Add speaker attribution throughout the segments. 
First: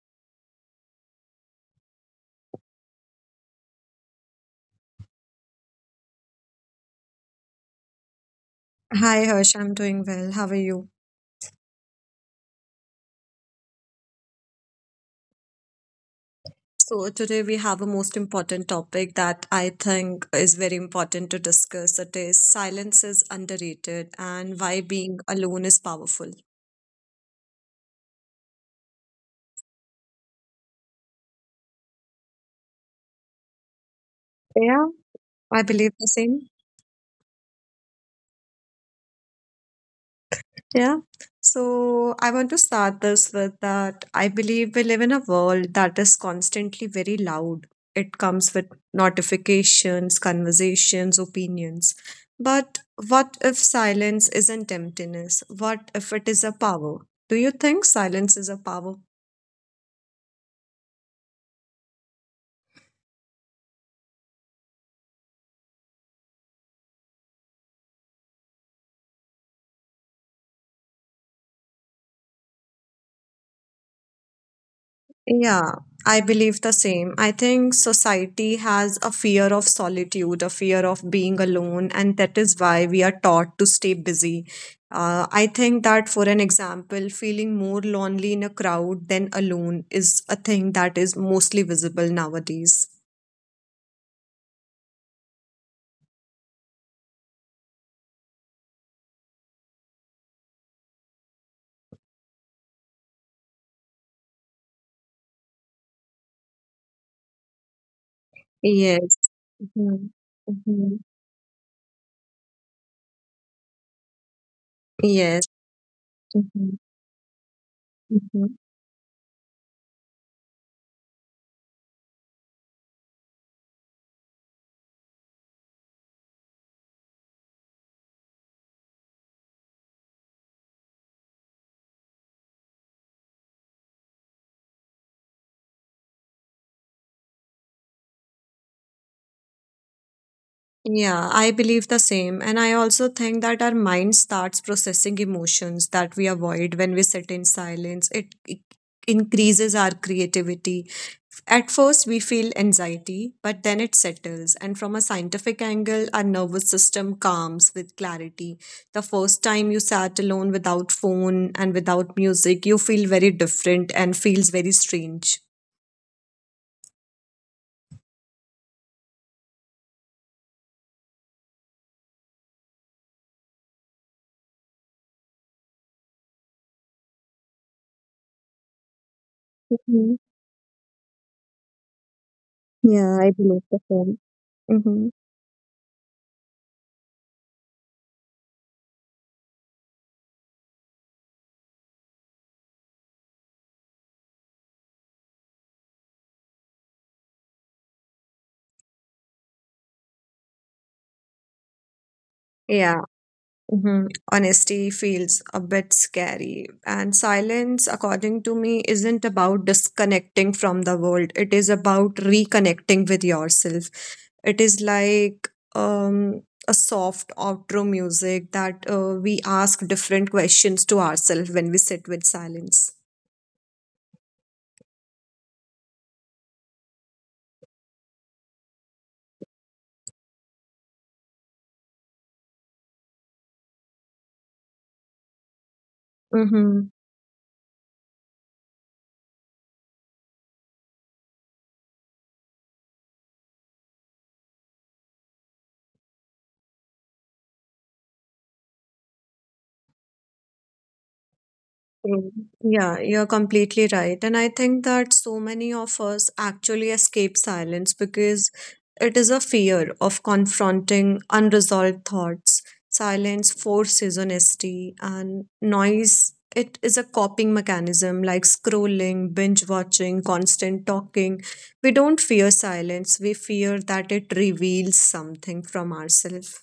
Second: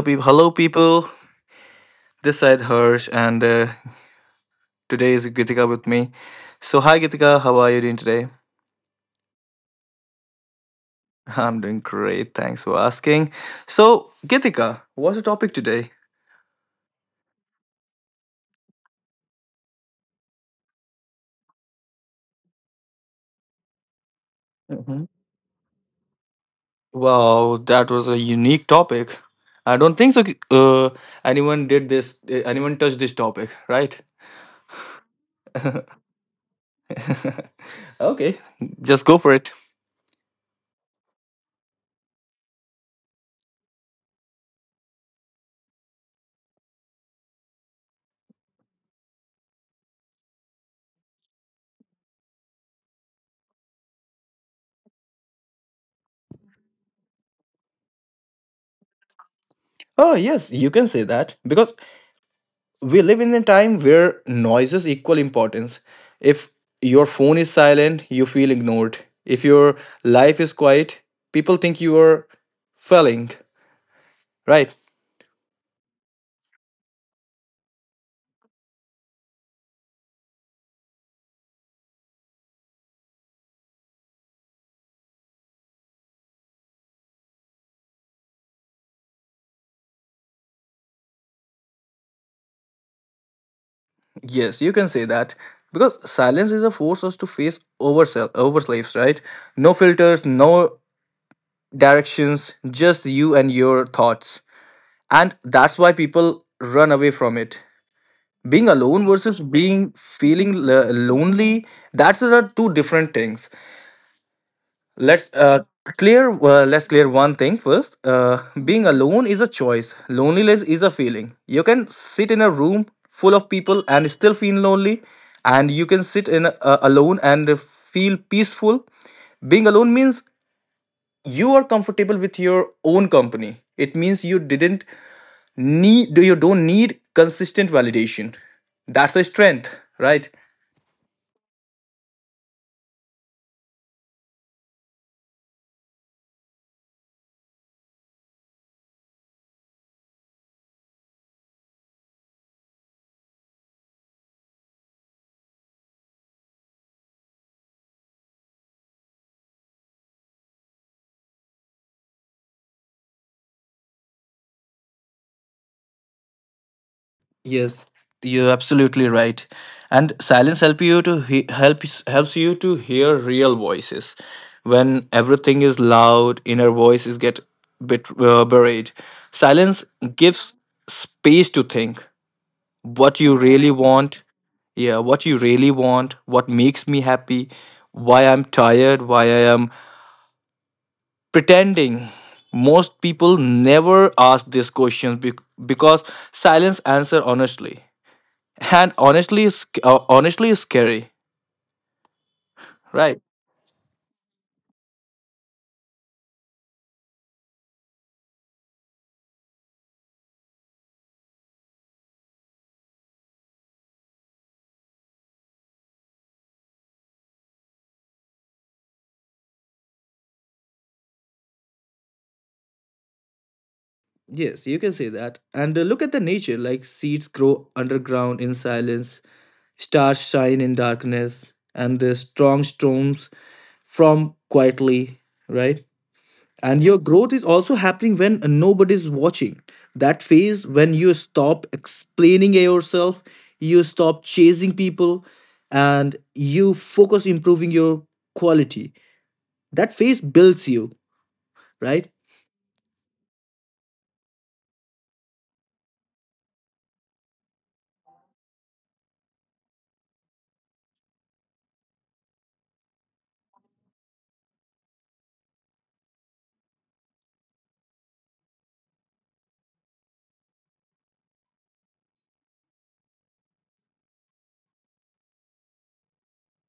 Speaker 1: people. Hello, people. This side Harsh, and today is Gitika with me. So hi, Gitika. How are you doing today?
Speaker 2: Hi Harsh, I'm doing well. How are you?
Speaker 1: I'm doing great. Thanks for asking. So Gitika, what's the topic today?
Speaker 2: So today we have a most important topic that I think is very important to discuss. It is silence is underrated and why
Speaker 1: Mhm.
Speaker 2: being alone is powerful.
Speaker 1: Wow, that was a unique topic. I don't think so. Uh, anyone did this. Anyone touched this topic, right?
Speaker 2: Yeah, I believe the same.
Speaker 1: Okay, just go for it.
Speaker 2: Yeah. So I want to start this with that I believe we live in a world that is constantly very loud. It comes with notifications, conversations, opinions. But what if silence isn't emptiness? What if it is a power? Do you think silence is a power?
Speaker 1: Oh yes, you can say that, because we live in a time where noises equal importance. If your phone is silent, you feel ignored. If your life is quiet, people think you are failing, right?
Speaker 2: Yeah, I believe the same. I think society has a fear of solitude, a fear of being alone, and that is why we are taught to stay busy. I think that, for an example, feeling more lonely in a crowd than alone is a thing that is mostly visible nowadays.
Speaker 1: Yes, you can say that. Because silence is a force us to face oversell overslaves, right? No filters, no directions, just you and your thoughts. And that's why people run away from it. Being
Speaker 2: Yes.
Speaker 1: alone versus being
Speaker 2: Mhm.
Speaker 1: feeling
Speaker 2: Mhm.
Speaker 1: lonely, that's are two different things. let's
Speaker 2: Yes.
Speaker 1: uh,
Speaker 2: Mhm.
Speaker 1: let's clear one thing first.
Speaker 2: Mhm.
Speaker 1: Being alone is a choice. Loneliness is a feeling. You can sit in a room full of people and still feel lonely, and you can sit in alone and feel peaceful. Being alone means you are comfortable with your own company. It means you didn't need you don't need consistent validation. That's a strength, right?
Speaker 2: Yeah, I believe the same. And I also think that our mind starts processing emotions that we avoid when we sit in silence. It increases our creativity. At first, we feel anxiety, but then it settles. And from a scientific angle, our nervous system calms with clarity. The first time you sat alone without phone and without music, you feel very different and feels very strange.
Speaker 1: Yes, you're absolutely right. And silence helps you to hear real voices. When everything is loud, inner voices get bit buried. Silence
Speaker 2: Mhm.
Speaker 1: gives space to think what
Speaker 2: Yeah, I
Speaker 1: you
Speaker 2: believe
Speaker 1: really
Speaker 2: the same.
Speaker 1: want. Yeah,
Speaker 2: Mm-hmm.
Speaker 1: what you really want, what makes me happy, why I'm tired, why I am pretending. Most people never ask these questions because silence answer honestly, and honestly is scary,
Speaker 2: Yeah.
Speaker 1: right?
Speaker 2: Mhm. Honesty feels a bit scary. And silence, according to me, isn't about disconnecting from the world. It is about reconnecting with yourself. It is like a soft outro music that we ask different questions to ourselves when we sit with silence.
Speaker 1: Yes, you can say that. And look at the nature, like seeds grow underground in silence, stars shine in darkness, and the strong storms form quietly, right? And your growth is also happening when nobody's watching. That phase when you stop explaining yourself, you stop chasing people, and you focus improving your quality. That phase builds you, right?
Speaker 2: True. Yeah, you're completely right. And I think that so many of us actually escape silence because it is a fear of confronting unresolved thoughts. Silence forces honesty, and noise, it is a coping mechanism like scrolling, binge watching, constant talking. We don't fear silence, we fear that it reveals something from ourselves.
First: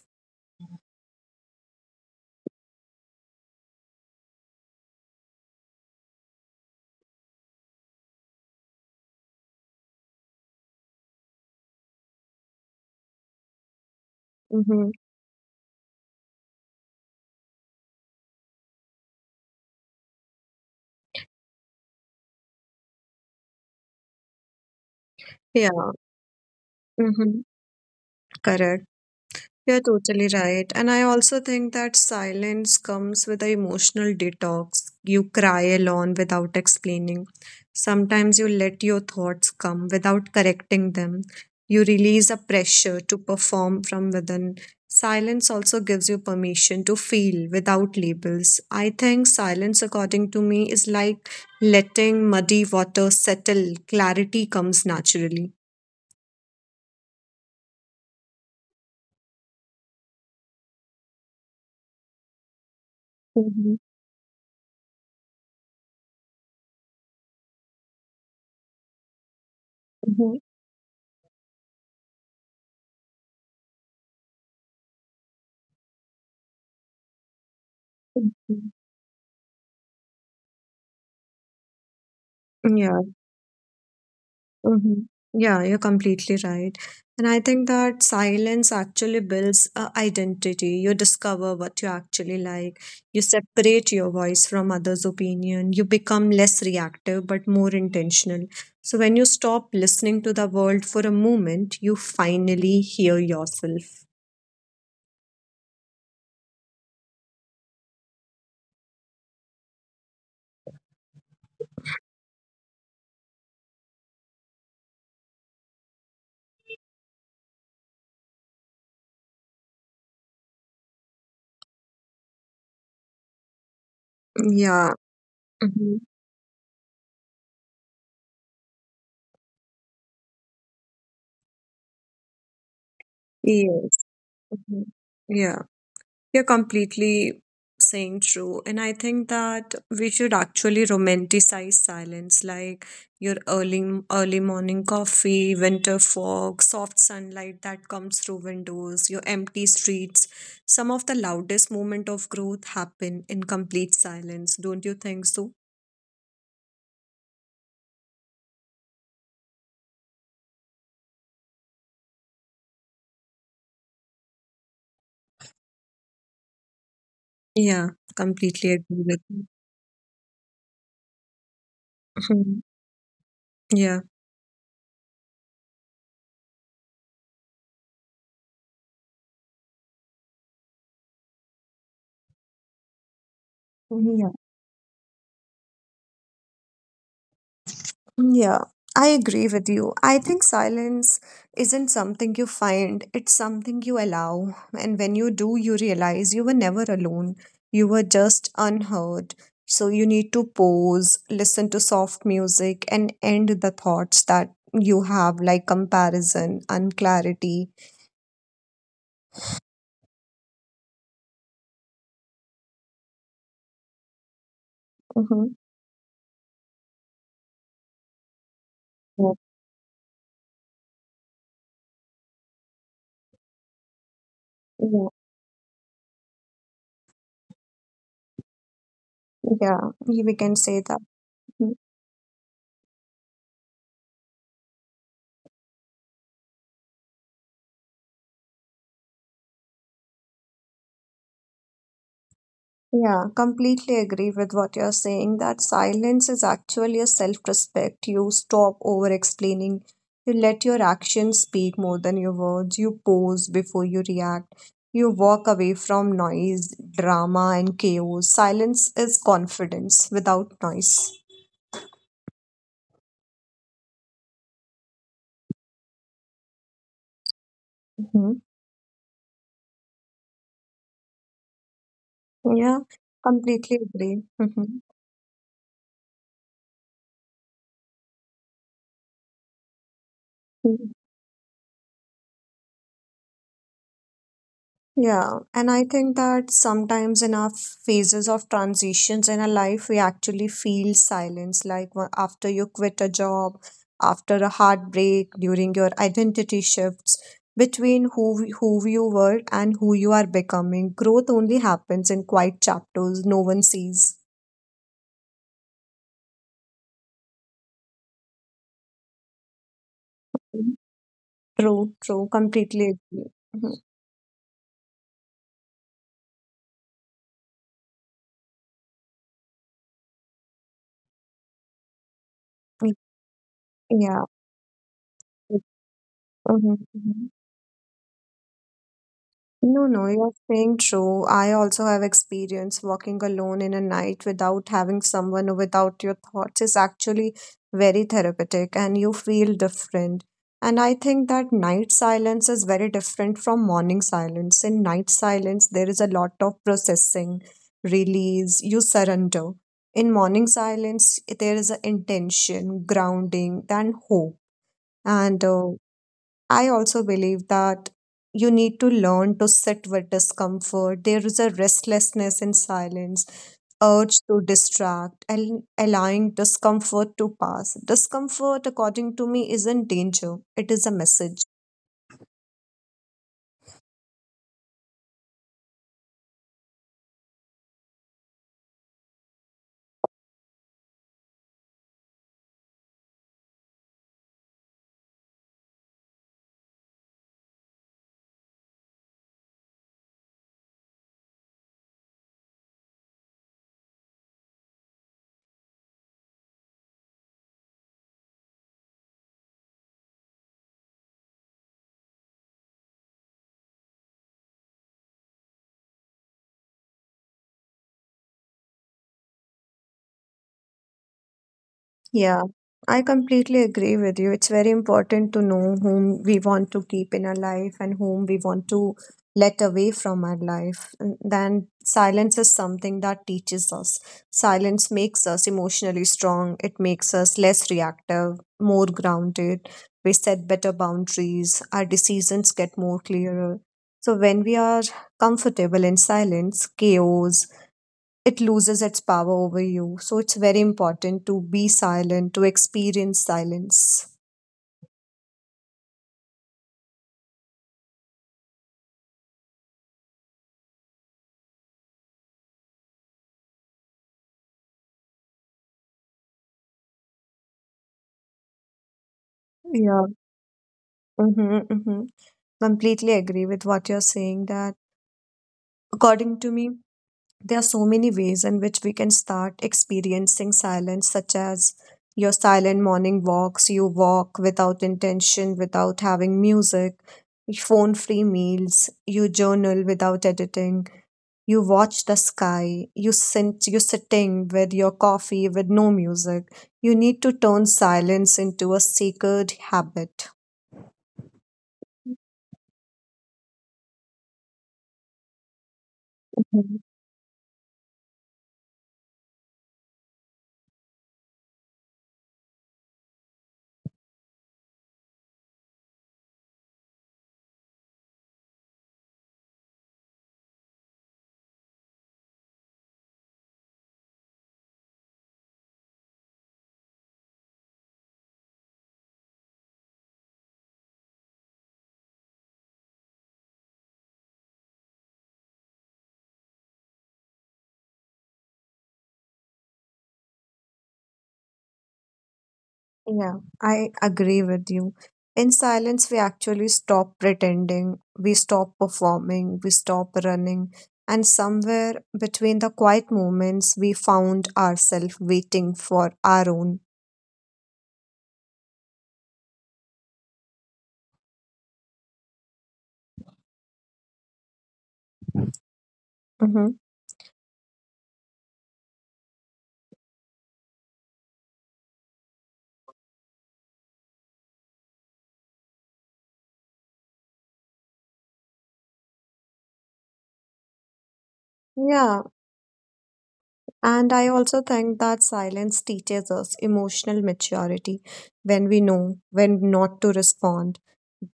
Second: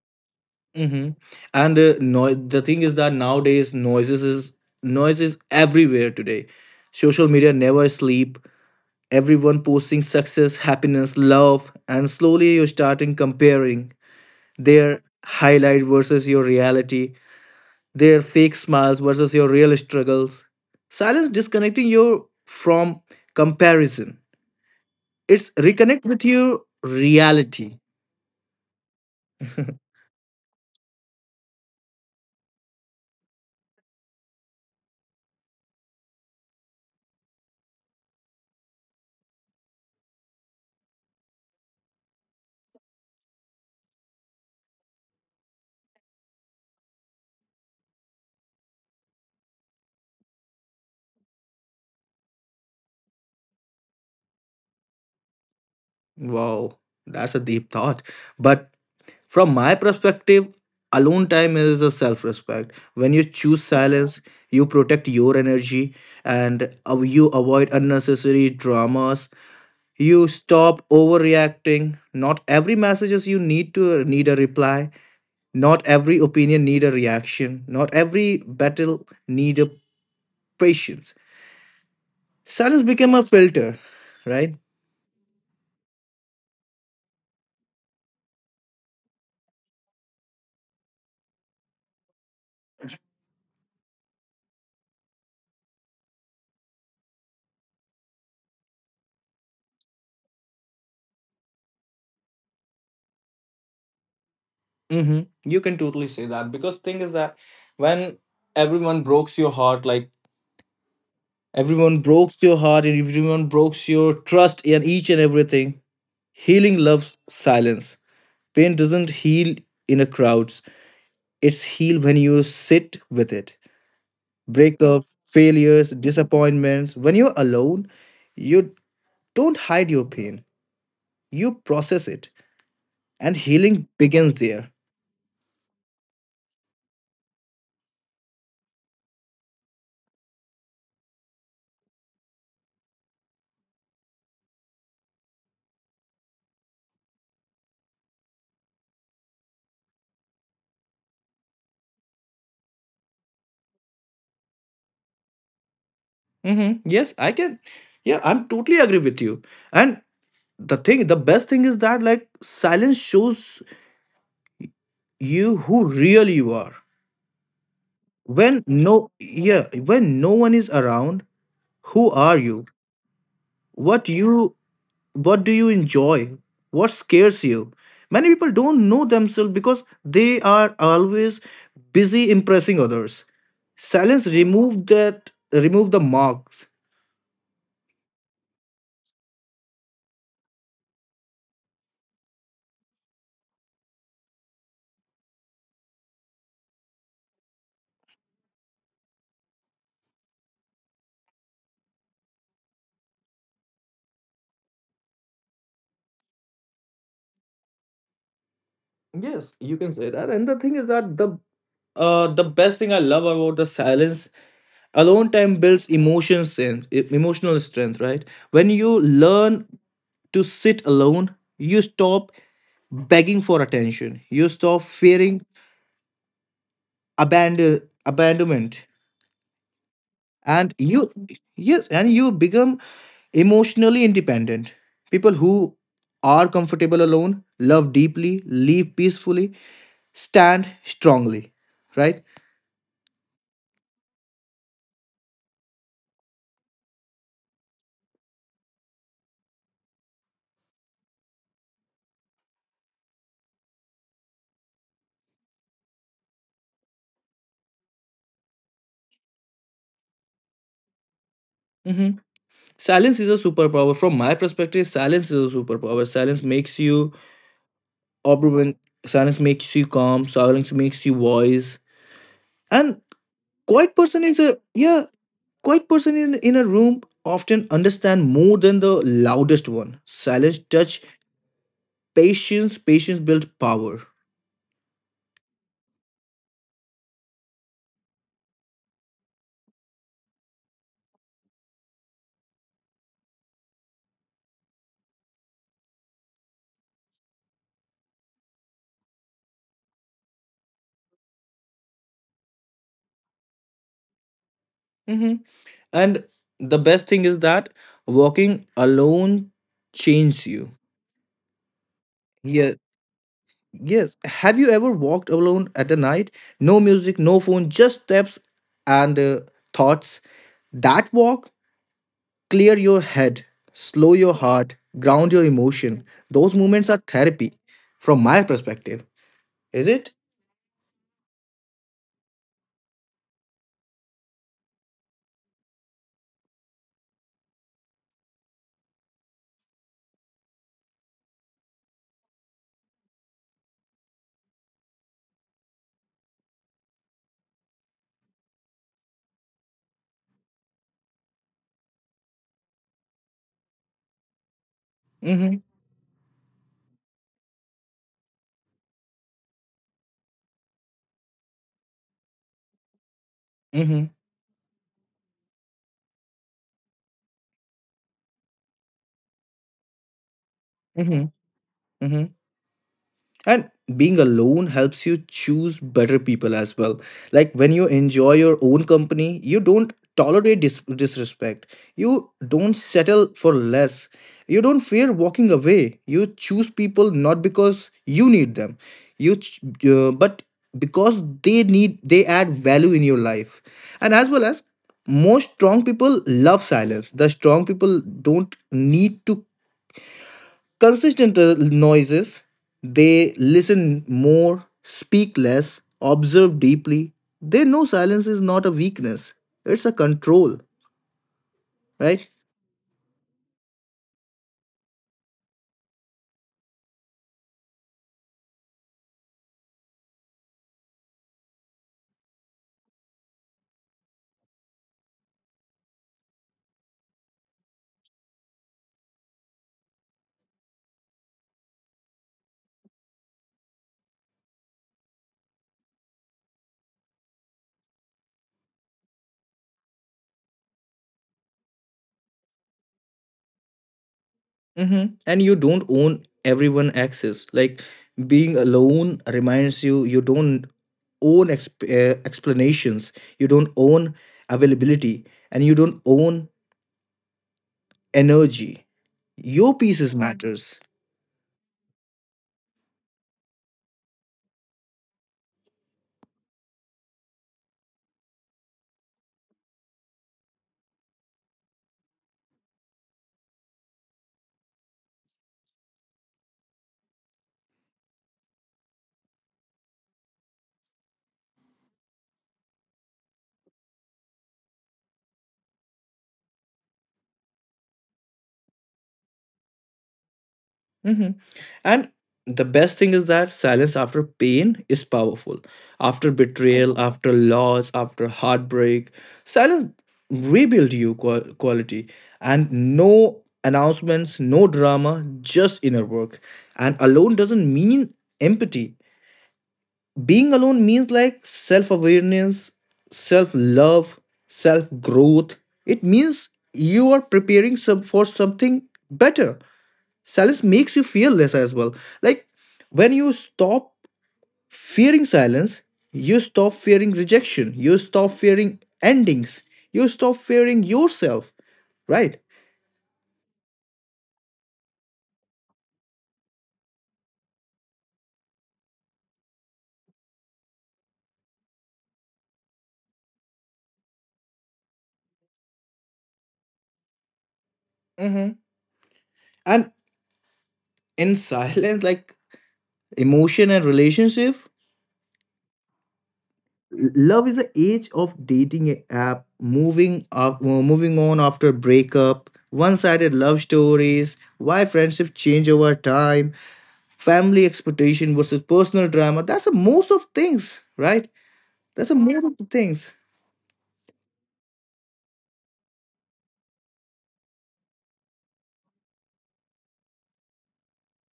Speaker 1: Mm-hmm. And no, the thing is that nowadays noise is everywhere today. Social media never sleep. Everyone posting success, happiness, love, and slowly you're starting comparing
Speaker 2: Mm-hmm.
Speaker 1: their highlight versus your reality, their fake smiles versus your real struggles. Silence disconnecting you from comparison. It's
Speaker 2: Yeah.
Speaker 1: reconnect with your
Speaker 2: Mm-hmm.
Speaker 1: reality.
Speaker 2: Correct. You're totally right. And I also think that silence comes with an emotional detox. You cry alone without explaining. Sometimes you let your thoughts come without correcting them. You release a pressure to perform from within. Silence also gives you permission to feel without labels. I think silence, according to me, is like letting muddy water settle. Clarity comes naturally.
Speaker 1: Wow, that's a deep thought. But from my perspective, alone time is a self respect. When you choose
Speaker 2: Mhm.
Speaker 1: silence, you protect your energy, and you avoid unnecessary dramas. You
Speaker 2: Mhm.
Speaker 1: stop overreacting. Not every messages you need a reply. Not every opinion need a reaction. Not every
Speaker 2: Mhm.
Speaker 1: battle need a patience. Silence
Speaker 2: Yeah.
Speaker 1: become a filter, right?
Speaker 2: Mhm. Yeah, you're completely right. And I think that silence actually builds a identity. You discover what you actually like. You separate your voice from others' opinion. You become less reactive but more intentional. So when you stop listening to the world for a moment, you finally hear yourself.
Speaker 1: Mm-hmm. You can totally say that, because thing is that when everyone breaks your heart, like everyone breaks your heart and everyone breaks your trust in each and everything, healing loves silence. Pain doesn't heal in a crowds. It's healed when you sit with it.
Speaker 2: Yeah.
Speaker 1: Breakups, failures,
Speaker 2: Mhm.
Speaker 1: disappointments. When you're alone, you don't hide your pain. You process it, and healing
Speaker 2: Yes.
Speaker 1: begins there.
Speaker 2: Mhm. Yeah. You're completely saying true. And I think that we should actually romanticize silence, like your early morning coffee, winter fog, soft sunlight that comes through windows, your empty streets. Some of the loudest moment of growth happen in complete silence. Don't you think so?
Speaker 1: Mm-hmm. Yes, I can. Yeah, I'm totally agree with you. And the best thing is that like silence shows you who really you are.
Speaker 2: Yeah,
Speaker 1: When
Speaker 2: completely agree
Speaker 1: no
Speaker 2: with you.
Speaker 1: Yeah, when no one is around, who are
Speaker 2: Mhm.
Speaker 1: you,
Speaker 2: Yeah.
Speaker 1: what you what do you enjoy, what scares you? Many people don't know themselves because they are always busy impressing others. Silence remove the marks.
Speaker 2: Yeah, I agree with you. I think silence isn't something you find, it's something you allow. And when you do, you realize you were never alone. You were just unheard. So you need to pause, listen to soft music, and end the thoughts that you have, like comparison, unclarity.
Speaker 1: Yes, you can say that. And the thing is that the best thing I love about the silence, alone
Speaker 2: Mm-hmm.
Speaker 1: time builds emotional strength, right? When you
Speaker 2: Yeah,
Speaker 1: learn to sit alone, you stop begging for attention, you stop
Speaker 2: yeah,
Speaker 1: fearing abandon abandonment,
Speaker 2: yeah, we can say
Speaker 1: and
Speaker 2: that.
Speaker 1: you
Speaker 2: Mm-hmm.
Speaker 1: yes and you become emotionally independent. People who are comfortable alone love deeply, live peacefully, stand strongly, right?
Speaker 2: Yeah, completely agree with what you're saying that silence is actually a self-respect. You stop over-explaining. You let your actions speak more than your words. You pause before you react. You walk away from noise, drama, and chaos. Silence is confidence without noise.
Speaker 1: Hmm. Silence is a superpower. From my perspective, silence is a superpower.
Speaker 2: Hmm.
Speaker 1: Opera when Silence makes you calm, silence makes you wise.
Speaker 2: Yeah,
Speaker 1: And
Speaker 2: completely
Speaker 1: quiet
Speaker 2: agree.
Speaker 1: person is a yeah, quiet person in a room often understand more than the loudest one. Silence
Speaker 2: Hmm.
Speaker 1: touch patience, patience build power.
Speaker 2: Yeah, and I think that sometimes in our phases of transitions in our life, we actually feel silence, like after you quit a job, after a heartbreak, during your identity shifts between who you were and who you are becoming. Growth only happens in quiet chapters no one sees.
Speaker 1: Hmm. And the best thing is that walking alone changes you.
Speaker 2: True, true,
Speaker 1: Yeah,
Speaker 2: completely agree. Mhm.
Speaker 1: yes. Have you ever walked alone at the night? No music, no phone, just steps and thoughts. That walk clear your head, slow
Speaker 2: Yeah.
Speaker 1: your heart, ground your emotion. Those
Speaker 2: Mhm.
Speaker 1: moments are
Speaker 2: Mhm.
Speaker 1: therapy, from my perspective.
Speaker 2: No,
Speaker 1: Is
Speaker 2: no,
Speaker 1: it?
Speaker 2: you're saying true. I also have experience walking alone in a night without having someone or without your thoughts is actually very therapeutic and you feel different. And I think that night silence is very different from morning silence. In night silence, there is a lot of processing, release, you surrender. In morning silence, there is an intention, grounding, and hope. And
Speaker 1: Mm-hmm.
Speaker 2: I also believe that you need to learn to sit with discomfort. There is a restlessness in silence, urge
Speaker 1: Mm-hmm.
Speaker 2: to distract, and allowing discomfort to pass. Discomfort, according to me, isn't danger, it is a
Speaker 1: Mm-hmm.
Speaker 2: message.
Speaker 1: And being alone helps you choose better people as well. Like when you enjoy your own company, you don't tolerate disrespect. You don't settle for less. You don't fear walking away. You choose people not because you need them, but because they add value in your life. And as well as most strong people love silence. The strong people don't need to consistent noises, they listen more, speak less, observe deeply. They know silence is not a weakness, it's a control, right?
Speaker 2: Yeah, I completely agree with you. It's very important to know whom we want to keep in our life and whom we want to let away from our life. And then silence is something that teaches us. Silence makes us emotionally strong, it makes us less reactive, more grounded. We set better boundaries, our decisions get more clearer. So, when we are comfortable in silence, chaos, it loses its power over you. So it's very important to be silent, to experience silence.
Speaker 1: Hmm. And you don't own everyone access. Like being alone reminds you you don't own explanations, you don't own availability, and you don't own energy. Your
Speaker 2: Yeah.
Speaker 1: pieces matters.
Speaker 2: Mm-hmm, mm-hmm. Completely agree with what you're saying that according to me, there are so many ways in which we can start experiencing silence, such as your silent morning walks, you walk without intention, without having music, phone free meals, you journal without editing. You watch the sky. You sitting with your coffee with no music. You need to turn silence into a sacred habit.
Speaker 1: Mhm. And the best thing is that silence after pain is powerful. After
Speaker 2: Mhm.
Speaker 1: betrayal, after loss, after heartbreak, silence rebuild you quality. And no announcements, no drama, just inner work. And alone doesn't mean empathy. Being alone means like self awareness, self love, self growth. It means you are preparing for something better. Silence makes you feel less as well, like when you stop fearing silence, you stop fearing rejection, you stop fearing endings, you stop fearing yourself, right?
Speaker 2: Yeah, I agree with you. In silence, we actually stop pretending, we stop performing, we stop running. And somewhere between the quiet moments, we found ourselves waiting for our own.
Speaker 1: Hmm. And in silence, like emotion and relationship
Speaker 2: Mhm.
Speaker 1: love is the age of dating app, moving on after breakup, one-sided love stories, why friendships change over time, family expectation versus personal drama, that's the most of things, right? that's the
Speaker 2: Yeah.
Speaker 1: most of the things
Speaker 2: And I also think that silence teaches us emotional maturity when we know when not to respond,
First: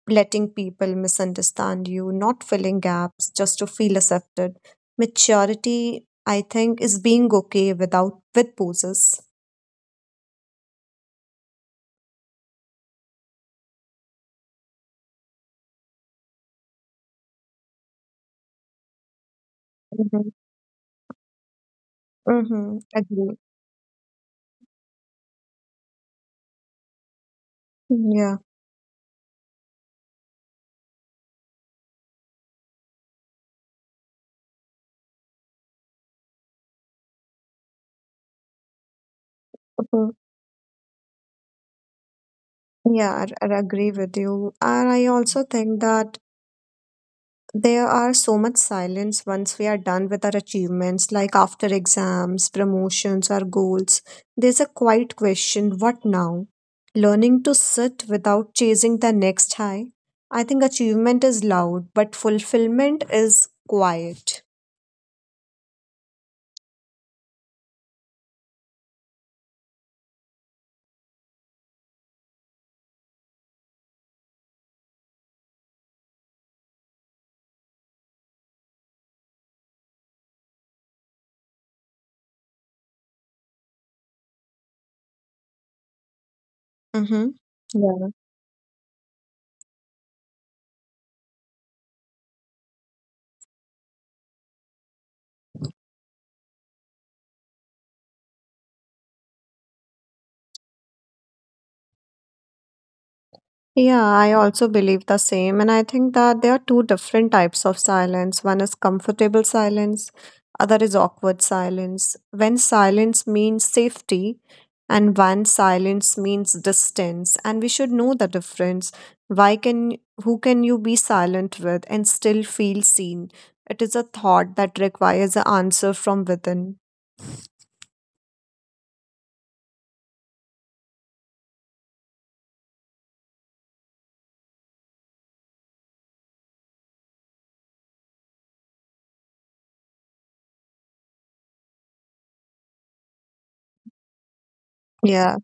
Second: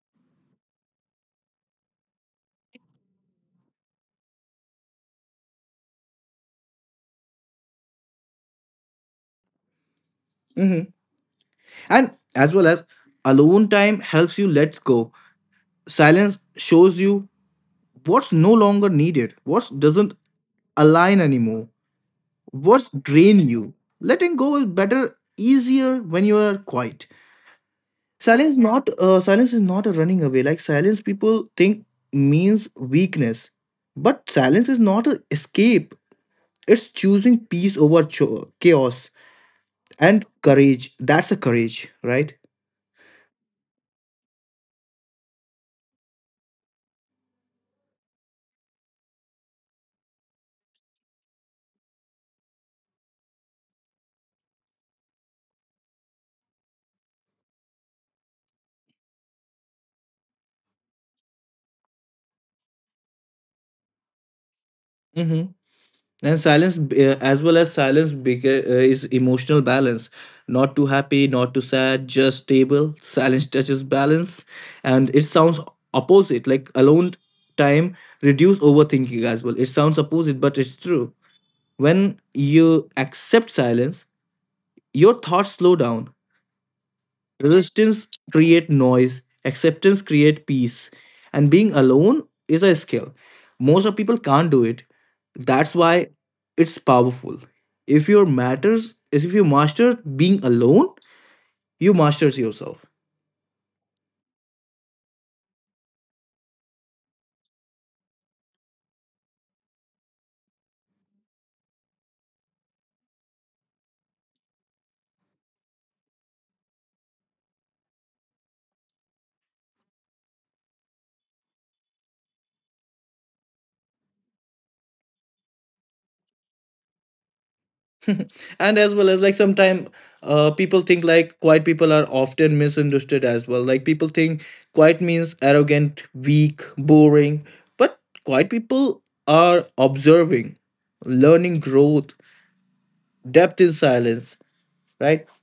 Speaker 2: letting people misunderstand you, not filling gaps just to feel accepted. Maturity, I think, is being okay without with poses.
Speaker 1: Hmm. And as well as alone time helps you let go. Silence shows you what's no longer needed, what doesn't
Speaker 2: Mm-hmm.
Speaker 1: align anymore.
Speaker 2: Mm-hmm.
Speaker 1: What's
Speaker 2: Agree.
Speaker 1: drain you? Letting go is better, easier when you are quiet.
Speaker 2: Yeah.
Speaker 1: Silence is not a running away. Like silence, people think means weakness, but silence is not an escape. It's choosing peace over chaos
Speaker 2: Mhm.
Speaker 1: and courage. That's a courage, right?
Speaker 2: Yeah, I agree with you. And I also think that there are so much silence once we are done with our achievements, like after exams, promotions, or goals. There's a quiet question what now? Learning to sit without chasing the next high. I think achievement is loud, but fulfillment is quiet.
Speaker 1: Mm-hmm. And silence, as well as silence, is emotional balance. Not too happy, not too sad, just stable. Silence touches balance, and it sounds opposite. Like alone time reduce overthinking as well. It sounds opposite, but it's true. When you accept silence, your thoughts slow down.
Speaker 2: Mm-hmm.
Speaker 1: Resistance
Speaker 2: Yeah.
Speaker 1: create noise, acceptance create peace, and being alone is a skill. Most of people can't do it. That's why it's powerful. If you master being alone, you masters yourself.
Speaker 2: Yeah, I also believe the same. And I think that there are two different types of silence. One is comfortable silence, other is awkward silence. When silence means safety, and when silence means distance, and we should know the difference. Why can who can you be silent with and still feel seen? It is a thought that requires an answer from within.
Speaker 1: And as well as like sometimes people think like quiet people are often misunderstood as well. Like people think quiet means arrogant, weak, boring, but quiet people are observing, learning growth, depth in silence, right?
Speaker 2: Yeah.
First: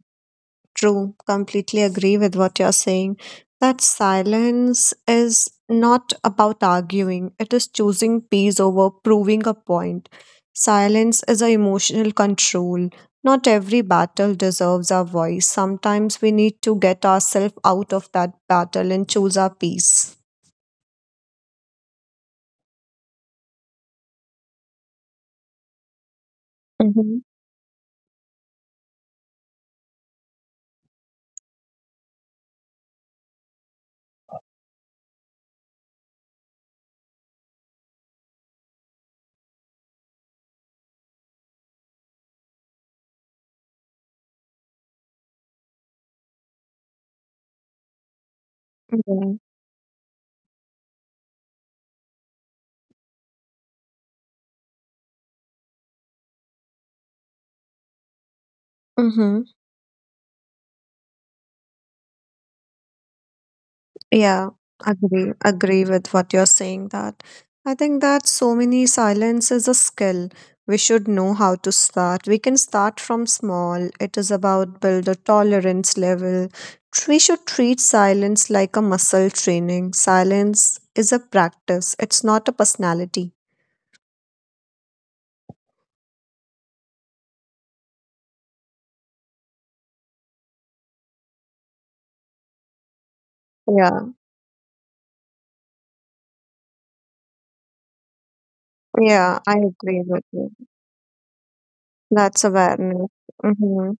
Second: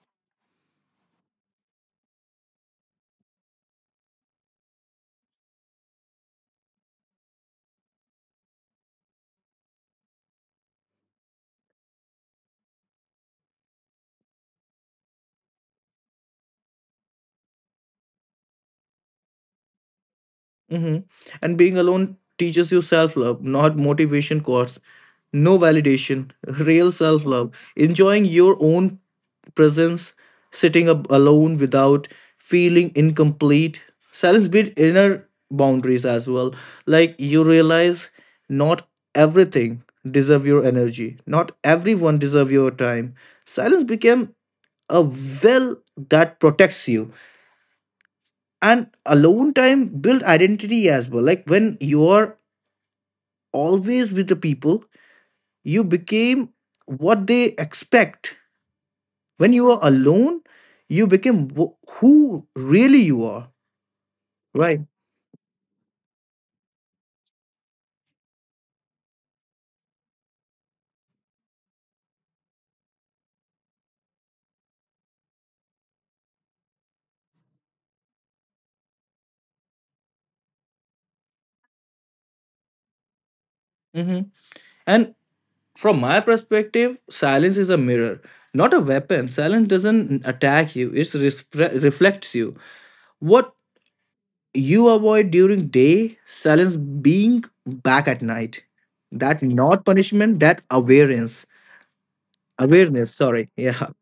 Speaker 2: True, completely agree with what you're saying. That silence is not about arguing, it is choosing peace over proving a point. Silence is a emotional control. Not every battle deserves our voice. Sometimes we need to get ourselves out of that battle and choose our peace.
Speaker 1: Hmm. And being alone teaches you self love, not motivation course, no validation, real self
Speaker 2: Mm-hmm.
Speaker 1: love, enjoying your own presence, sitting up alone without feeling incomplete. Silence build inner boundaries as well. Like you realize not everything deserve your energy. Not everyone deserve your time. Silence became a well that protects you. And
Speaker 2: Yeah.
Speaker 1: alone time build identity as well, like when you are always with the people, you became what they expect.
Speaker 2: Mm-hmm.
Speaker 1: When you are alone, you became who really you are,
Speaker 2: Yeah,
Speaker 1: right?
Speaker 2: agree, agree with what you're saying that. I think that so many silence is a skill. We should know how to start. We can start from small. It is about build a tolerance level. We should treat silence like a muscle training. Silence is a practice. It's not a personality.
Speaker 1: Hmm. And from my perspective, silence is a mirror, not a weapon. Silence doesn't attack you, it reflects you. What
Speaker 2: Yeah,
Speaker 1: you avoid during day silence being back at night,
Speaker 2: yeah,
Speaker 1: that
Speaker 2: I
Speaker 1: not
Speaker 2: agree with
Speaker 1: punishment,
Speaker 2: you.
Speaker 1: that awareness.
Speaker 2: That's awareness.
Speaker 1: Awareness, sorry. Yeah.
Speaker 2: Mm-hmm.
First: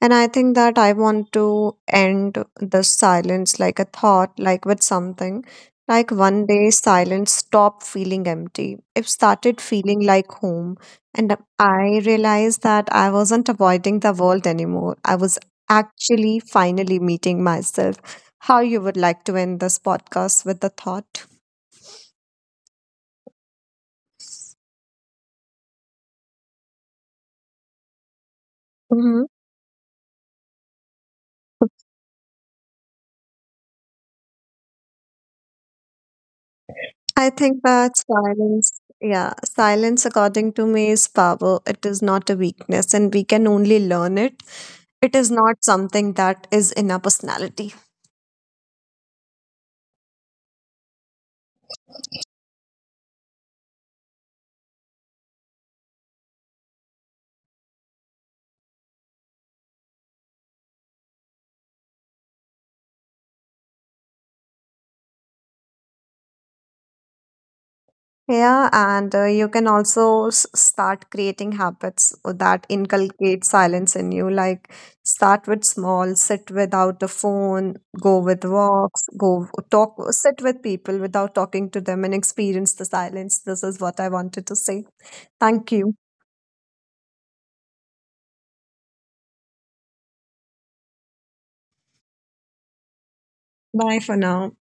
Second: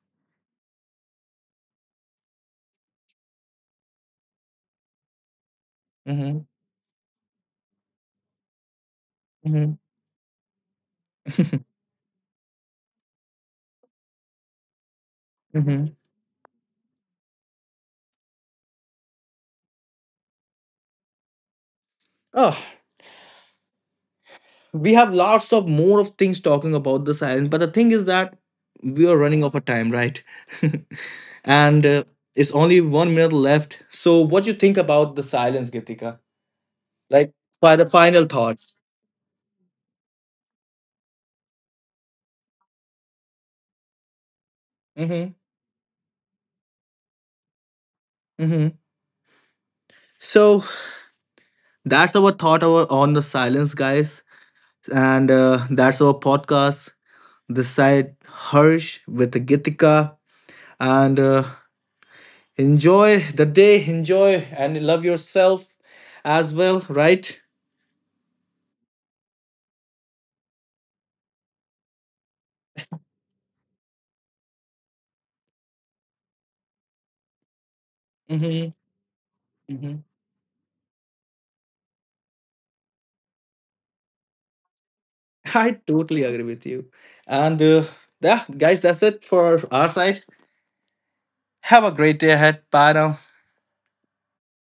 Speaker 2: And I think that I want to end the silence like a thought, like with something. Like
Speaker 1: Mm-hmm.
Speaker 2: one day, silence stopped feeling empty. It started
Speaker 1: Mm-hmm.
Speaker 2: feeling like home. And I realized that I wasn't avoiding the world anymore. I was
Speaker 1: Mm-hmm.
Speaker 2: actually finally meeting myself. How you would like to end this podcast with the thought?
Speaker 1: Oh, we have lots of more of things talking about the silence, but the thing is that we are
Speaker 2: Hmm.
Speaker 1: running out of time, right? And it's only 1 minute left. So, what you think about the silence, Gitika?
Speaker 2: I
Speaker 1: Like,
Speaker 2: think
Speaker 1: by the
Speaker 2: that
Speaker 1: final thoughts.
Speaker 2: silence, yeah, silence, according to me, is power. It is not a weakness, and we can only learn it. It is
Speaker 1: Mm-hmm.
Speaker 2: not something that is in our personality.
Speaker 1: Mm-hmm. So that's on the silence, guys, and that's our podcast. This side Harsh with Gitika, and enjoy the day, enjoy and love yourself as well, right?
Speaker 2: Yeah, and you can also start creating habits that inculcate silence in you. Like start with small, sit without a phone, go with
Speaker 1: Hmm.
Speaker 2: walks, go talk,
Speaker 1: Hmm.
Speaker 2: sit with people without talking to them, and experience the silence. This is what I wanted to say.
Speaker 1: I
Speaker 2: Thank you.
Speaker 1: totally agree with you. And yeah, guys, that's it for our side. Have a great day ahead. Bye now.
Speaker 2: Bye for now.